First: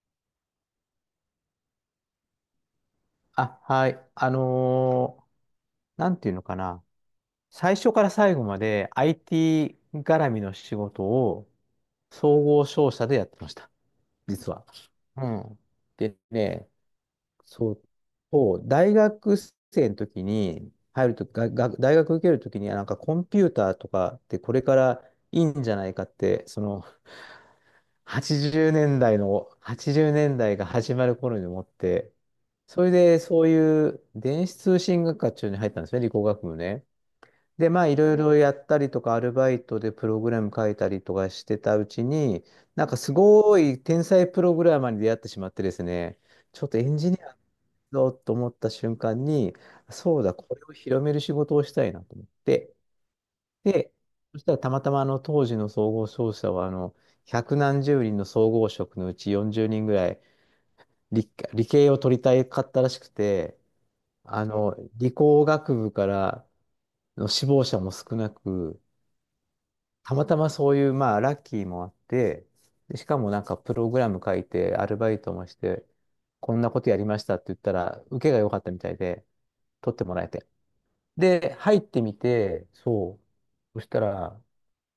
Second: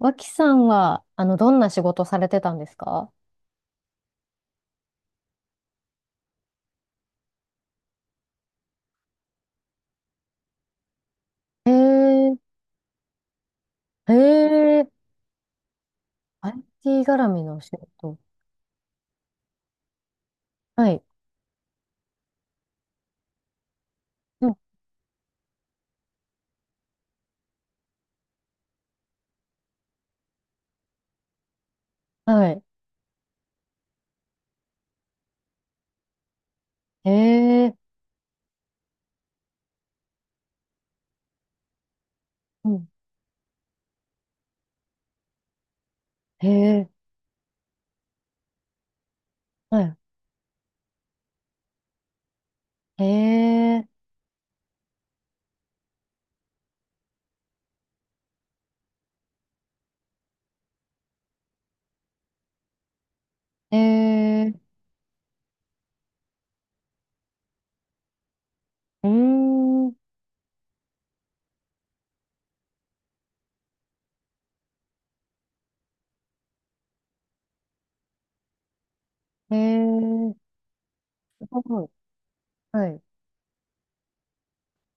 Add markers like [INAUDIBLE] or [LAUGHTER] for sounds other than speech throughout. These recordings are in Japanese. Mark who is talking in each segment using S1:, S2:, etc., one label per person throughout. S1: 脇さんは、どんな仕事されてたんですか？
S2: あ、はい。なんていうのかな。最初から最後まで IT 絡みの仕事を
S1: へえ。
S2: 総合商社でやってました。
S1: へ
S2: 実は。
S1: え。
S2: うん。でね、
S1: IT 絡みの仕
S2: そう、
S1: 事。
S2: そう、大学生の時に
S1: はい。
S2: 入ると、大学受ける時に、あなんかコンピューターとかって
S1: う
S2: こ
S1: ん。
S2: れからいいんじゃないかって、その80年代の、80年代が始まる頃に思って、
S1: はい。
S2: それでそういう電子通信学科中に入ったんですね、理工学部ね。
S1: へ
S2: で、
S1: え。
S2: まあいろいろやったりとか、アルバイトでプログラム書いたりとかしてたうちに、
S1: う
S2: なん
S1: ん。
S2: かすごい天才プログラマーに出会ってしまってですね、
S1: へ
S2: ちょっとエ
S1: え。
S2: ンジニアだと思った瞬間に、
S1: はい。
S2: そうだ、これを広める仕事をしたいなと思って、
S1: へえ。
S2: で、そしたらたまたまあの当時の総合商社はあの百何十人の総合職のうち40人ぐらい理系を取りたいかったらしくて、
S1: へ
S2: あ
S1: え。
S2: の理工学部からの志望者も少なく、
S1: うーん。
S2: たまたまそういうまあラッキーもあって、でしかもなんかプログラム書いてアルバイトもして、こんなことやりましたって言ったら受けが良かったみたいで
S1: へ
S2: 取ってもらえ
S1: え。
S2: て。
S1: す
S2: で、入っ
S1: ごい。
S2: てみて、
S1: はい。
S2: そう。そしたら、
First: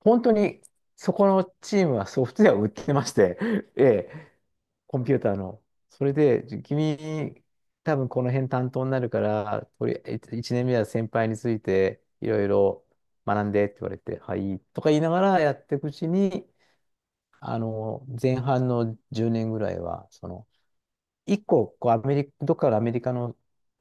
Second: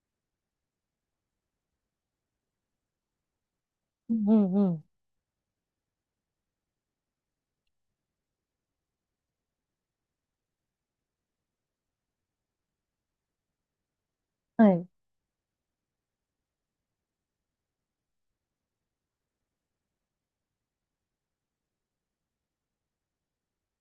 S2: 本当にそこのチームはソフトウェアを売ってまして、[LAUGHS] え
S1: うん、
S2: え、
S1: うん、うん。
S2: コンピューターの。それで、じ君、多分この辺担当になるから、とりあえず1年目は先輩についていろいろ学んでって言われて、はい、
S1: は
S2: と
S1: い。
S2: か言いながらやっていくうちに、あの、前半の10年ぐらいは、その、一個、こう、アメリカ、どっかのアメリカの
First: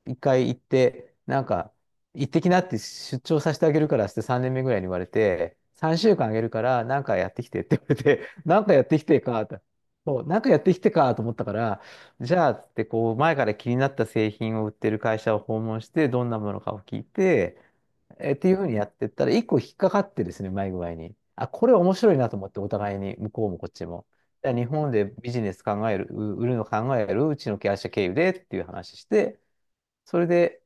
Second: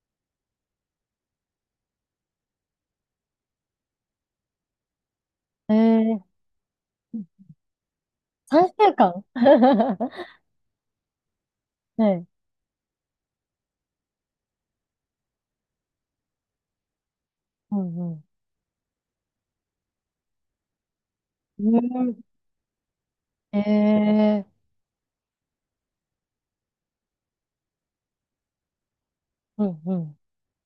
S2: 一回行って、なんか、行ってきなって出張させてあげるからって3年目ぐらいに言われて、
S1: へ
S2: 3週
S1: え。
S2: 間あげるから、なんかやってきてって言われて、[LAUGHS] なん
S1: 三
S2: かやっ
S1: 週
S2: てきて
S1: 間 [LAUGHS]
S2: か、と。
S1: は
S2: そう、なんかやってきてかと思ったから、
S1: い。
S2: じゃあ、つってこう、前から気になった製品を売ってる会社を訪問して、どんなものかを聞いて、
S1: うん、うん。
S2: っていうふうにやってったら、一個引っかかってですね、うまい具合に。あ、
S1: [LAUGHS]
S2: これ
S1: う
S2: 面白い
S1: ん。
S2: なと思って、お互いに、向こう
S1: へ
S2: もこっちも。
S1: え。
S2: や日本でビジネス考える、う売るの考える、うちの会社経由でっていう話して、
S1: うん、うん。
S2: それで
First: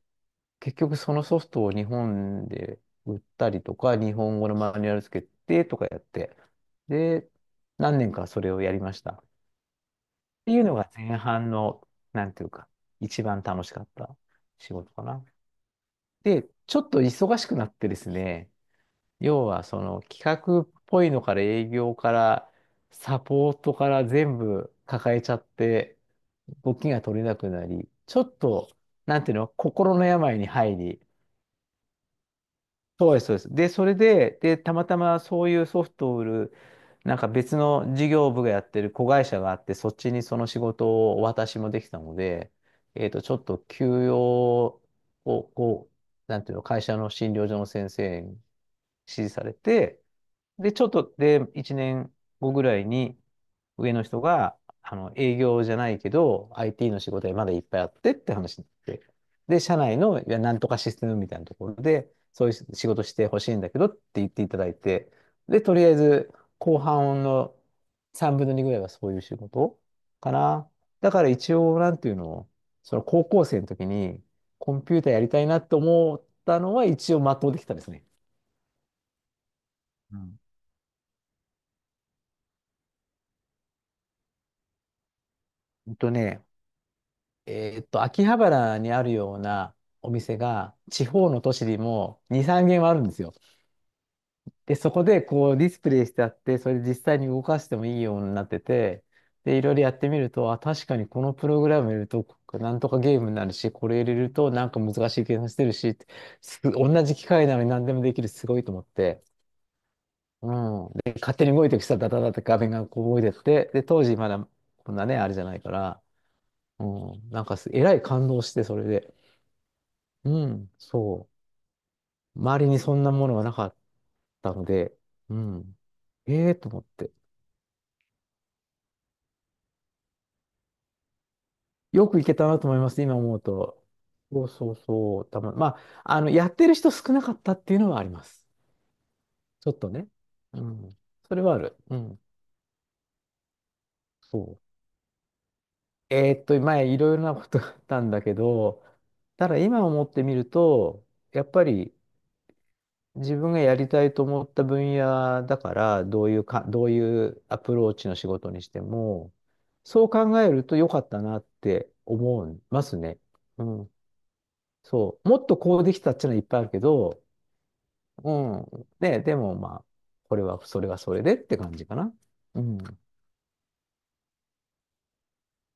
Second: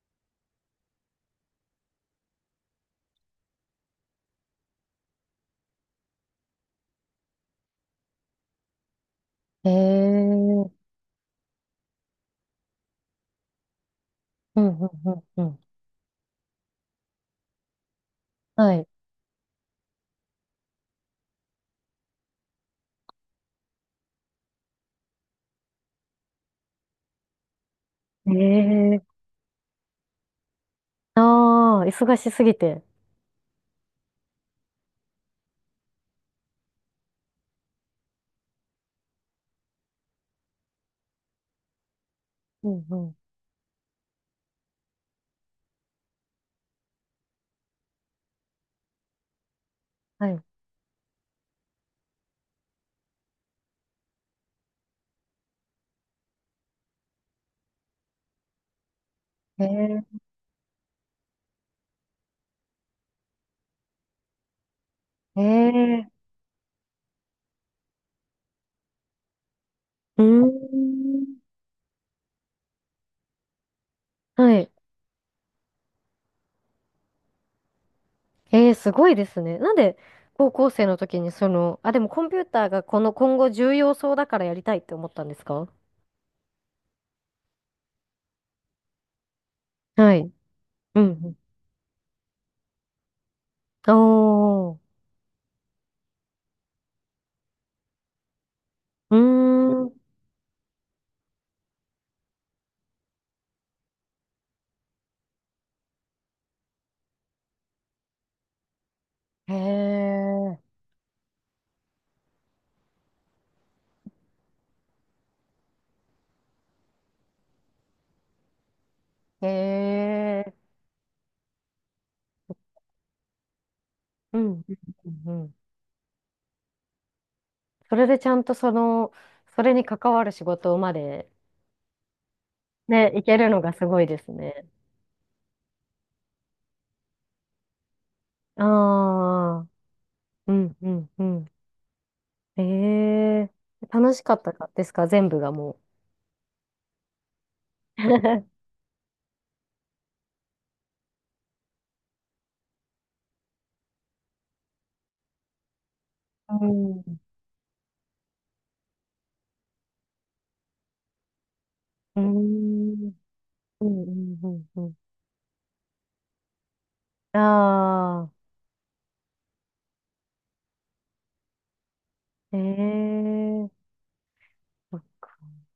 S2: 結局そのソフトを日本で売ったりとか、日本語のマニュアルつけてとかやって、で、何年かそれをやりました。っ
S1: へ
S2: ていう
S1: え。
S2: のが前半の、なんていうか、一番楽しかった
S1: うん、う
S2: 仕
S1: ん、
S2: 事か
S1: うん、
S2: な。
S1: うん。
S2: で、ちょっと忙しくなってですね、
S1: はい。
S2: 要はその企画っぽいのから営業からサポートから全部抱えちゃって動きが取れなくなり、ちょっと、
S1: ええ。
S2: なんていうの、心の病に入り、
S1: ああー、忙しすぎて。
S2: そうです、そうです。で、それで、たまたまそういうソフトを売る、なんか別の事業部がやってる子会社があって、そっちにその仕事をお渡しもできたので、
S1: うんう
S2: えっ
S1: ん。
S2: と、ちょっと休養を、こう、なんていうの、会社の診療所の先生指示されて、
S1: はい。
S2: で、ちょっとで、1年後ぐらいに上の人が、あの、営業じゃないけど、IT の仕事がまだいっぱいあってって話になって、で、社内
S1: え
S2: の、
S1: え。
S2: いや、なんとかシステムみたいなところで、そういう仕事してほしいんだけどって言っていただいて、で、とりあえ
S1: ええ。
S2: ず、後半の3分の2ぐらいはそういう仕事
S1: うー
S2: かな。だから
S1: ん。
S2: 一応、なんていうの、その高校生の時に、
S1: はい。
S2: コンピューターやりたいなと思ったのは、一応全うできたですね。
S1: ええ、すごいですね。なんで、
S2: うん
S1: 高校生の時にその、あ、でもコンピューターがこの今後重要そうだからやりたいって思ったんですか？
S2: うんとね、秋葉原にあるようなお
S1: はい。
S2: 店が、
S1: う
S2: 地方
S1: ん
S2: の都市にも2、3軒はあるんですよ。
S1: うん。お
S2: で、そ
S1: ー。
S2: こでこうディスプレイしてあって、それで実際に動かしてもいいようになってて、
S1: うー
S2: で、いろいろやっ
S1: ん。
S2: てみると、あ、確かにこのプログラム入れると、なんとかゲームになるし、これ入れるとなんか難しい計算してるしって、同じ機械なのに何でもできる、すごいと思って。
S1: へえ。
S2: うん。で、勝手に動いていく人はダダダって画面がこう動いてって、で、当時まだこんなね、あれじゃないから、うん、なんかす、えらい感動して、それで。
S1: へ
S2: う
S1: え。
S2: ん、そう。周りにそんなものがなかっ
S1: うん。
S2: たので、
S1: うんう
S2: う
S1: ん。
S2: ん。ええと思って。
S1: それでちゃんとその、それに関わる仕事まで、
S2: よく行けたなと思います、
S1: ね、
S2: 今
S1: い
S2: 思
S1: け
S2: う
S1: るのが
S2: と。
S1: すごいですね。
S2: そう、まあ、あの、やってる人少なかったっていうのはあります。
S1: ああ。
S2: ちょっとね。
S1: う
S2: う
S1: ん、う
S2: ん。
S1: ん、う
S2: それ
S1: ん。
S2: はある。うん。
S1: ええ、楽しかった
S2: そ
S1: か
S2: う。
S1: ですか、全部がもう。
S2: 前、いろいろなことがあったんだけ
S1: [LAUGHS]
S2: ど、ただ今思ってみると、やっぱり、自分がやりたいと思った分野だから、
S1: う
S2: どうい
S1: ん。
S2: うアプローチの仕事にしても、そう考えると良かったなって
S1: う
S2: 思います
S1: ん。うん、
S2: ね。う
S1: う
S2: ん。
S1: ん、うん。うん。
S2: そう。もっとこうできたっていうのはいっぱいあるけど、
S1: あ
S2: うん。ね、でもまあ、これは、それはそれでって感じかな。
S1: あ。
S2: うん。
S1: ええ。そっか。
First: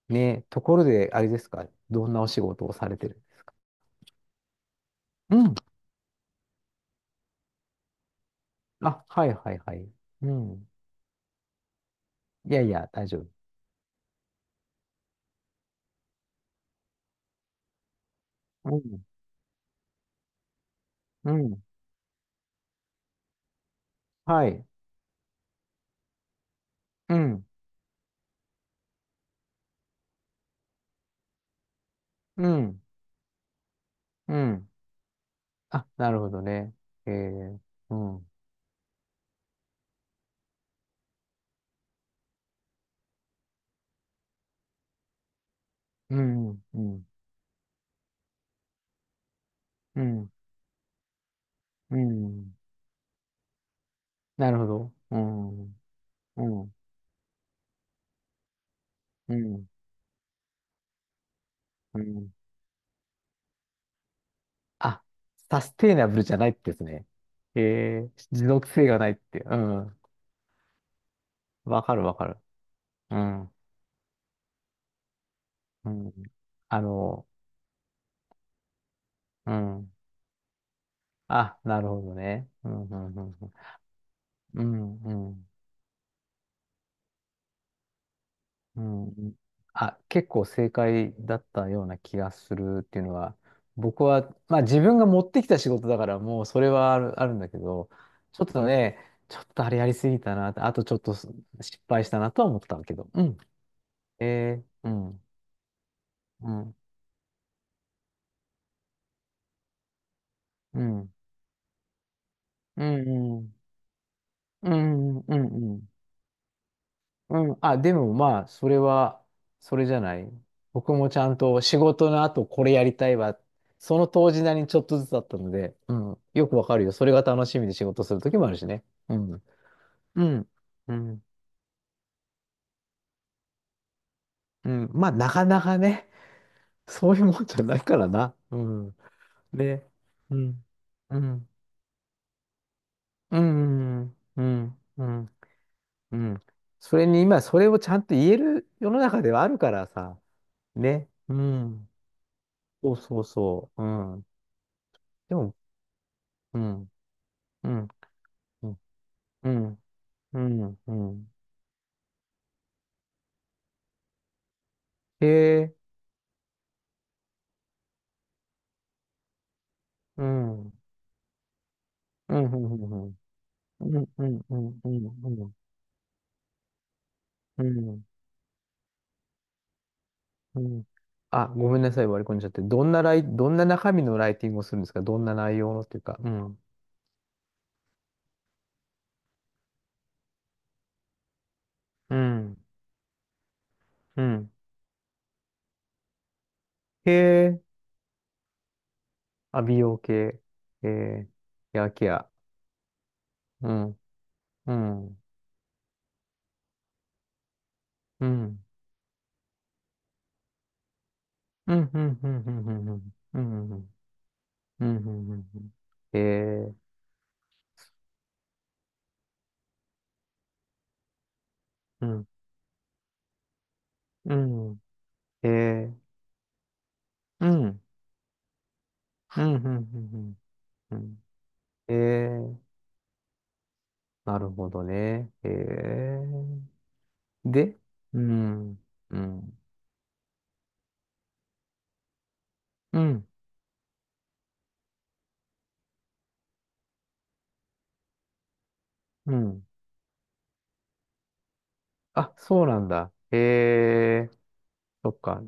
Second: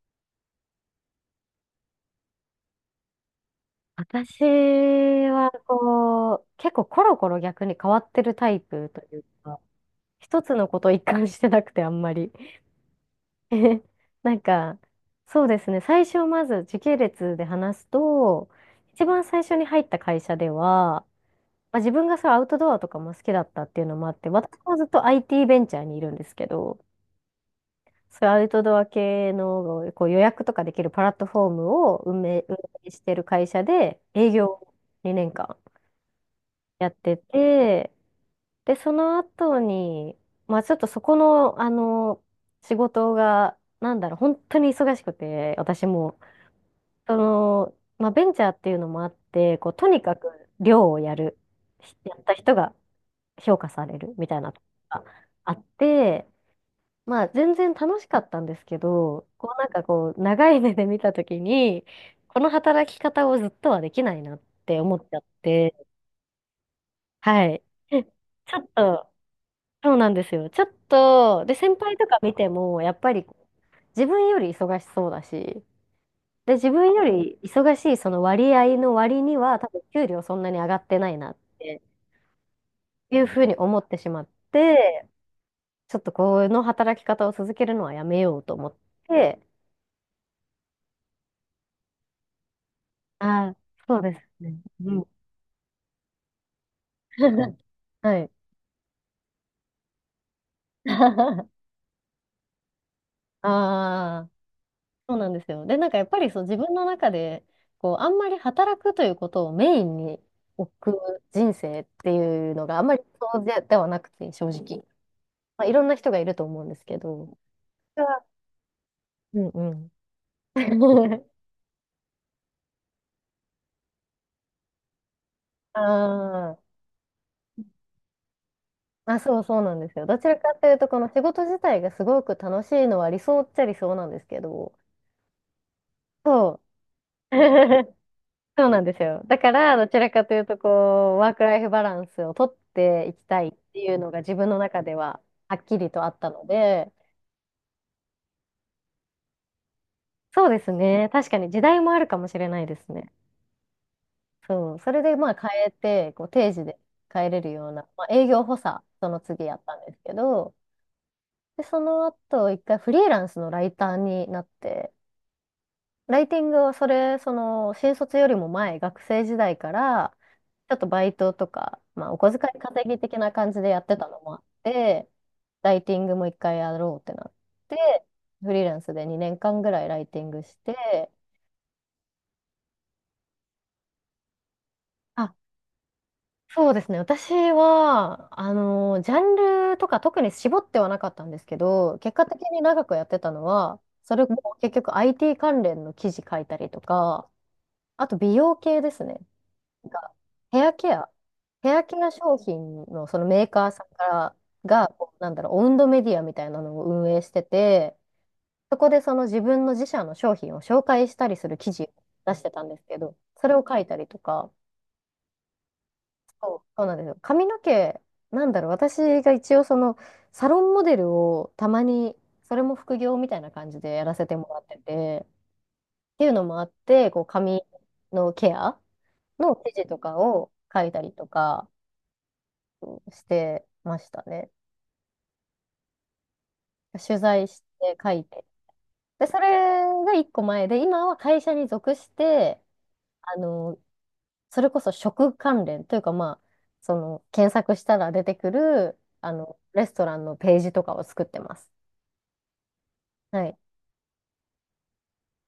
S2: ね、ところで、あれですか、どんなお仕事をされてるんですか？
S1: 私
S2: う
S1: は、
S2: ん。
S1: こう、結構コロコロ逆に変わってるタイプと
S2: あ、
S1: いう
S2: はいはい
S1: か、
S2: はい。う
S1: 一つの
S2: ん。
S1: ことを一貫してなくて、あんまり。
S2: いやいや、大丈夫。
S1: [LAUGHS] なんか、そうですね、最初まず時系列で話すと、
S2: う
S1: 一
S2: ん。
S1: 番最初に入った会社では、
S2: うん。
S1: まあ、自分がそうアウトドアとかも好きだったっていうのもあって、
S2: は
S1: 私
S2: い。
S1: もずっと IT ベンチャーにいるんですけど、
S2: うん。
S1: そういうアウトドア系のこう予約とかできるプラットフォームを運営、
S2: う
S1: 運
S2: ん。
S1: 営してる会社で営
S2: う
S1: 業
S2: ん。
S1: を2年
S2: あ、なるほどね。
S1: 間やっ
S2: え
S1: て
S2: ー、
S1: て、
S2: うん、
S1: で、その後に、まあちょっとそこの、仕事が、なんだろう、本当に忙しくて、私も、
S2: うん、うん、
S1: その、まあベンチャーっていうのもあって、こう、と
S2: う
S1: にかく
S2: ん、
S1: 量をやる、
S2: う
S1: やった人
S2: ん。
S1: が評価されるみたい
S2: な
S1: な
S2: る
S1: とこ
S2: ほど。
S1: ろが
S2: う
S1: あ
S2: ん、う
S1: っ
S2: ん、
S1: て、まあ全然楽しかったんですけど、
S2: う
S1: こう
S2: ん、
S1: なんかこう長い目で見たときに、
S2: うん。
S1: この働き方をずっとはできないなって思っ
S2: あ、
S1: ちゃっ
S2: サ
S1: て、
S2: ステイナブルじゃないってですね。
S1: はい。で、
S2: えー、持
S1: ちょっ
S2: 続性がな
S1: と、
S2: いって。う
S1: そう
S2: ん。
S1: なんですよ。ちょっと、で、先
S2: わか
S1: 輩
S2: る
S1: と
S2: わ
S1: か
S2: か
S1: 見
S2: る。
S1: ても、やっぱ
S2: う
S1: り
S2: ん、
S1: 自分より忙しそうだし、
S2: うん。
S1: で、自
S2: あ
S1: 分よ
S2: の、
S1: り忙しいその割合の割に
S2: う
S1: は、多分
S2: ん。
S1: 給料そんなに上がってないなっ
S2: あ、な
S1: て
S2: るほどね。うん、うん、う
S1: いうふ
S2: ん、
S1: う
S2: うん。
S1: に思ってしまっ
S2: うん、
S1: て、
S2: うん。
S1: ちょっとこの働き方を続けるのはやめようと思っ
S2: うん。
S1: て、
S2: あ、結構正解だったような気がするっていうのは、
S1: ああ、そう
S2: 僕
S1: で
S2: は、
S1: すね。
S2: まあ自
S1: う
S2: 分
S1: ん。
S2: が持ってきた仕事だからもうそれはある、あるんだ
S1: [LAUGHS]
S2: けど、
S1: はい。
S2: ちょっとね、ちょっとあれやりすぎたな、あとちょっと
S1: [LAUGHS]
S2: 失敗したなとは思ったけど、うん。
S1: ああ、
S2: えー、う
S1: そう
S2: ん、
S1: なんですよ。で、なんかやっぱりそう
S2: う
S1: 自分
S2: ん、
S1: の中で、こう、あんまり働くということをメインに置
S2: う
S1: く
S2: ん、
S1: 人生っていうのがあ
S2: う
S1: んまりそう
S2: ん、
S1: でではなくて、正
S2: う
S1: 直。
S2: ん、うん、うん、う
S1: まあ、い
S2: ん、う
S1: ろん
S2: ん。
S1: な人がいると思うんですけど。
S2: うん。あ、で
S1: 私
S2: も
S1: は
S2: まあ、それは、
S1: うんう
S2: それ
S1: ん。
S2: じゃない。僕もち
S1: [LAUGHS]
S2: ゃんと仕事の後これやりたいわ。その当時なりにちょっとずつだったので、うん。よ
S1: あ
S2: くわ
S1: あ。
S2: かるよ。それが楽しみで仕事する時もあるしね。う
S1: あ、そ
S2: ん。
S1: うそうなんですよ。ど
S2: う
S1: ちら
S2: ん。
S1: かというと、
S2: う
S1: この仕
S2: ん。
S1: 事自体がすごく楽しいのは理想っちゃ理想なんですけ
S2: う
S1: ど、
S2: ん。まあ、なかなかね、
S1: そう。
S2: そういうもんじゃない
S1: [LAUGHS]
S2: からな。う
S1: そうなんで
S2: ん。
S1: すよ。だから、ど
S2: で、
S1: ちらかと
S2: う
S1: いうと、
S2: ん。
S1: こ
S2: う
S1: う、ワーク
S2: ん。
S1: ライフバランスをとっていき
S2: う
S1: たいっていうの
S2: ん。
S1: が自
S2: う
S1: 分の
S2: ん。
S1: 中で
S2: う
S1: は
S2: ん。
S1: はっきりとあ
S2: う
S1: った
S2: ん。
S1: ので、
S2: それに今、それをちゃんと言える世の中ではあるからさ。
S1: そうですね。
S2: ね。
S1: 確
S2: う
S1: かに時代
S2: ん。
S1: もあるかもしれないです
S2: そう
S1: ね。
S2: そうそう。うん。
S1: そう。それで、まあ、
S2: で
S1: 変
S2: も
S1: えて、こう、定
S2: う
S1: 時で
S2: ん、
S1: 帰れる
S2: う
S1: ような、
S2: ん、
S1: まあ、営業補
S2: うん、
S1: 佐、その次
S2: う
S1: やった
S2: ん、
S1: んですけ
S2: う
S1: ど、
S2: ん、うん。
S1: で、その後、一回フリーランスのライターになって、
S2: へえ、
S1: ライティングはそれ、その、新卒よりも前、学生時代から、
S2: うん、う
S1: ち
S2: ん、
S1: ょっとバイトとか、まあ、お小
S2: うん、う
S1: 遣い
S2: ん、う
S1: 稼ぎ的
S2: ん、
S1: な感じでやっ
S2: う
S1: て
S2: ん、
S1: たの
S2: う
S1: もあっ
S2: ん、う
S1: て、
S2: ん、うん、
S1: ライティングも一回やろうってなっ
S2: う
S1: て、
S2: ん。
S1: フリーランスで2年間ぐらいライティングし
S2: うん
S1: て、
S2: あ、ごめんなさい、割り込んじゃって。どんな中身のライティングをするんですか？どん
S1: あ、
S2: な内容のっていうか。うん、
S1: そうですね。私は、ジャンルとか特に絞ってはなかったんですけど、結
S2: う
S1: 果的
S2: ん、
S1: に長くやってたのは、そ
S2: う
S1: れ
S2: ん。
S1: も結局 IT 関連の記事書いたりと
S2: へ
S1: か、
S2: え、
S1: あと美容系ですね。
S2: あ、美
S1: なん
S2: 容
S1: か
S2: 系。
S1: ヘア
S2: へ
S1: ケア、
S2: え、
S1: ヘ
S2: ヘ
S1: ア
S2: ア
S1: ケア
S2: ケア。
S1: 商品のそのメーカー
S2: う
S1: さん
S2: ん、
S1: から
S2: う
S1: が、
S2: ん、う
S1: こう
S2: ん、
S1: なんだろう、オウンドメディアみたいなのを運営してて、
S2: うん、
S1: そこでその自分の自社の商品を紹介したりする記
S2: う
S1: 事
S2: ん、
S1: を
S2: うん、う
S1: 出
S2: ん、
S1: し
S2: う
S1: てたんです
S2: ん、う
S1: け
S2: ん、
S1: ど、
S2: う
S1: それを
S2: ん、う
S1: 書い
S2: ん、
S1: たりとか、
S2: うん、うん、うん。へ
S1: そう
S2: え、
S1: そうなんですよ。髪の毛、なんだろう、私が一応そのサロンモデルをたま
S2: う
S1: に、
S2: ん、
S1: それも副業みたいな感じでやらせ
S2: う
S1: てもらって
S2: ん、
S1: て、
S2: へえ、
S1: っていうのもあって、こう
S2: う
S1: 髪
S2: ん。
S1: のケア
S2: う
S1: の
S2: ん、うん、う
S1: 記事とか
S2: ん、
S1: を書い
S2: うん。う
S1: たり
S2: ん
S1: とか、
S2: えー、
S1: してました
S2: なる
S1: ね。
S2: ほどね。えー、
S1: 取材し
S2: で、
S1: て書
S2: う
S1: いて。
S2: ん、う
S1: で、それ
S2: ん、
S1: が一個前で、今は会社に属して、
S2: うん、
S1: あの、それこそ食関連というか、まあ、その、検索したら出てくる、あ
S2: う
S1: の、
S2: ん。
S1: レストランのページとかを作ってます。
S2: あ、そうなんだ。
S1: はい。
S2: えー、そっか。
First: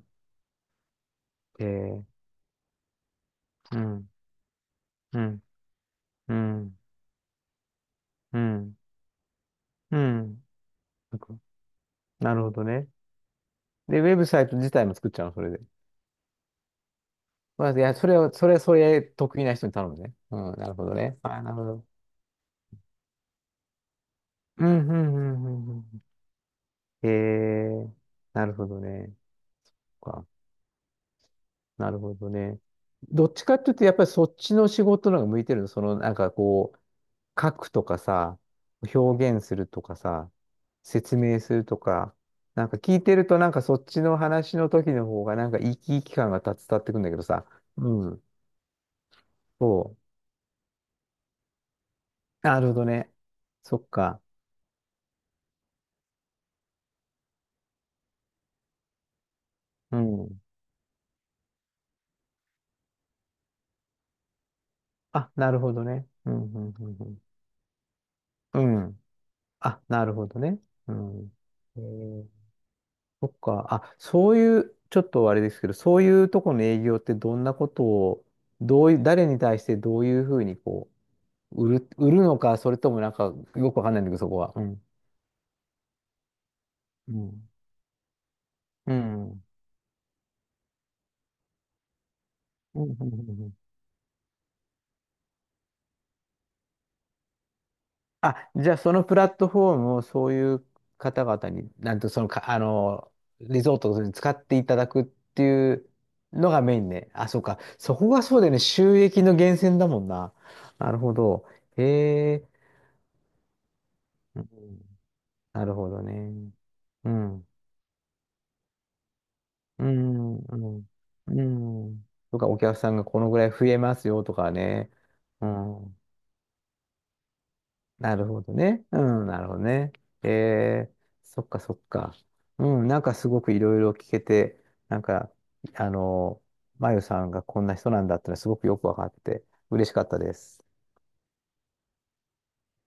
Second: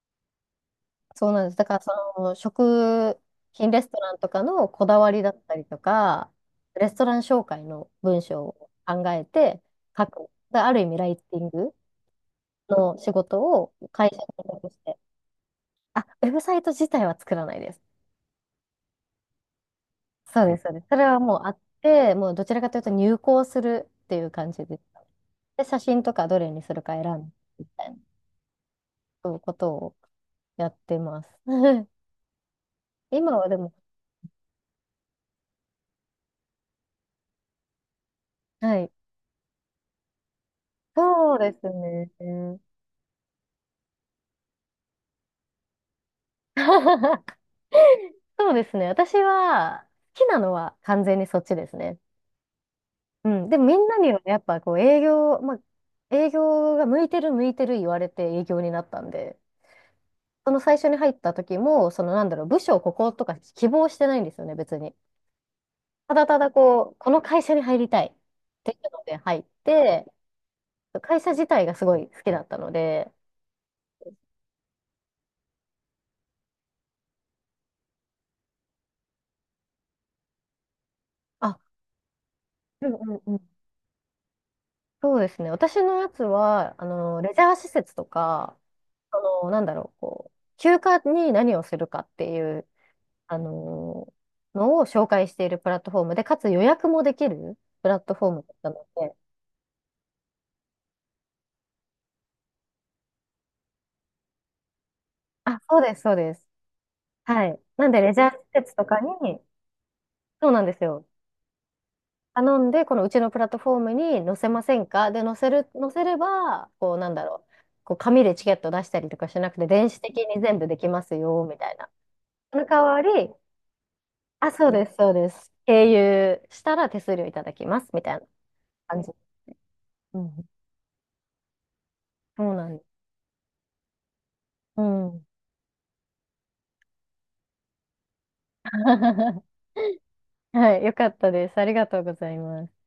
S1: そうなんです。だ
S2: え
S1: から、そ
S2: ー、
S1: の、食品
S2: う
S1: レスト
S2: ん、
S1: ランとかのこだわ
S2: う
S1: りだっ
S2: ん、
S1: たりとか、
S2: うん、
S1: レストラン紹介の文
S2: う
S1: 章を
S2: ん、
S1: 考えて
S2: う
S1: 書く。
S2: ん。
S1: である意味、ライ
S2: なん
S1: テ
S2: か
S1: ィング
S2: なるほどね。
S1: の仕事を
S2: で、ウ
S1: 会社
S2: ェ
S1: に
S2: ブサイト
S1: 属
S2: 自
S1: し
S2: 体も
S1: て
S2: 作っちゃうの、それで。
S1: あ、ウェブサイト自体は作らない
S2: まあ、
S1: で
S2: い
S1: す。
S2: や、それを、それ、それ、得意な人に頼むね。う
S1: そう
S2: ん、
S1: です、
S2: な
S1: そう
S2: る
S1: で
S2: ほ
S1: す。
S2: ど
S1: それは
S2: ね。
S1: もう
S2: あ、
S1: あ
S2: なる
S1: っ
S2: ほど。
S1: て、もうどちらかというと入稿するっていう感
S2: う
S1: じです。
S2: ん、うん、うん、
S1: で、
S2: う
S1: 写
S2: ん。う
S1: 真
S2: ん
S1: とかどれにするか選
S2: え
S1: んでみたい
S2: ー、
S1: な、
S2: なるほどね。
S1: そういうことをやってます。[LAUGHS]
S2: なるほどね。どっ
S1: 今
S2: ち
S1: は
S2: か
S1: で
S2: って
S1: も、
S2: いうと、やっぱりそっちの仕事の方が向いてるの。その、なんかこう、書くとかさ、
S1: はい。
S2: 表現するとかさ、説
S1: そう
S2: 明
S1: で
S2: する
S1: す
S2: とか、
S1: ね。
S2: なんか聞いてると、なんかそっちの話の時の方が、なんか生き生き感が伝わってくるんだけど
S1: [LAUGHS]
S2: さ。うん。
S1: そうですね。私は
S2: そ
S1: 好きなのは完全にそっちですね。
S2: う。なるほどね。
S1: うん。でもみ
S2: そっ
S1: んなには
S2: か。
S1: やっぱこう営業、まあ、営業が向いてる向いてる言われて営業になったんで、
S2: うん。
S1: その最初に入った時も、そのなんだろう、部署をこことか希望してないんですよね、別に。
S2: あ、なるほどね。
S1: ただ
S2: う
S1: た
S2: ん、
S1: だ
S2: うん、う
S1: こう、この
S2: ん、
S1: 会社に入りたいっ
S2: う
S1: てい
S2: ん。う
S1: う
S2: ん。
S1: ので入っ
S2: あ、な
S1: て、
S2: るほどね。う
S1: 会社
S2: ん。
S1: 自体が
S2: え
S1: すごい好
S2: ー
S1: きだったので、
S2: そっか。あ、そういう、ちょっとあれですけど、そういうとこの営業ってどんなことを、どういう、誰に対してどういうふうにこ
S1: あ、
S2: う、売るのか、それ
S1: う
S2: と
S1: ん
S2: もな
S1: う
S2: ん
S1: んう
S2: か、
S1: ん。
S2: よくわかんないんだけど、そこは。うん。
S1: そうですね。私のやつは、
S2: う
S1: レジ
S2: ん。
S1: ャー施設とか、
S2: う
S1: あ
S2: ん。
S1: の、なんだろう、こう、休暇に何をするかっていう、
S2: うんうんうんう
S1: あ
S2: ん
S1: の、のを紹介しているプラットフォームで、かつ予約もできるプラットフォーム
S2: あ、じ
S1: だっ
S2: ゃあ
S1: たの
S2: そのプ
S1: で、
S2: ラットフォームをそういう方々に、なんとそのか、あの、リゾートに使っていただくって
S1: あ、
S2: い
S1: そう
S2: う
S1: です、そうです。
S2: のがメインね。あ、そう
S1: は
S2: か。
S1: い。なん
S2: そ
S1: で、
S2: こ
S1: レジ
S2: が
S1: ャー
S2: そ
S1: 施
S2: うだよね。
S1: 設と
S2: 収
S1: か
S2: 益の
S1: に、
S2: 源泉だもんな。
S1: そうなんです
S2: なる
S1: よ。
S2: ほど。へえ。
S1: 頼んで、このうちのプラットフォームに載
S2: う
S1: せ
S2: ん
S1: ませんかで、載せ
S2: な
S1: る、
S2: るほ
S1: 載
S2: ど
S1: せ
S2: ね。
S1: れば、こう、な
S2: う
S1: んだろ
S2: ん。
S1: う。こう、紙でチケット出したりとかしなくて、
S2: う
S1: 電子的
S2: ん。
S1: に
S2: う
S1: 全部で
S2: ん。
S1: きます
S2: う
S1: よ、みたいな。
S2: ん。とか、お
S1: その
S2: 客
S1: 代
S2: さん
S1: わ
S2: がこの
S1: り、
S2: ぐらい増えますよと
S1: あ、
S2: か
S1: そうで
S2: ね。
S1: す、そうで
S2: う
S1: す。経
S2: ん。
S1: 由したら手数料いただきます、みた
S2: な
S1: いな
S2: るほどね。う
S1: 感じ。
S2: ん。なるほどね。
S1: うん。
S2: えー、そっかそっか。
S1: そう
S2: う
S1: なんです。
S2: ん。なんかすごくいろいろ聞けて、
S1: う
S2: なん
S1: ん。
S2: か、あの、まゆさんがこんな人なんだってのはすごくよくわかって、
S1: [LAUGHS]
S2: 嬉しかったです。
S1: はい、よかったです。ありがとうございます。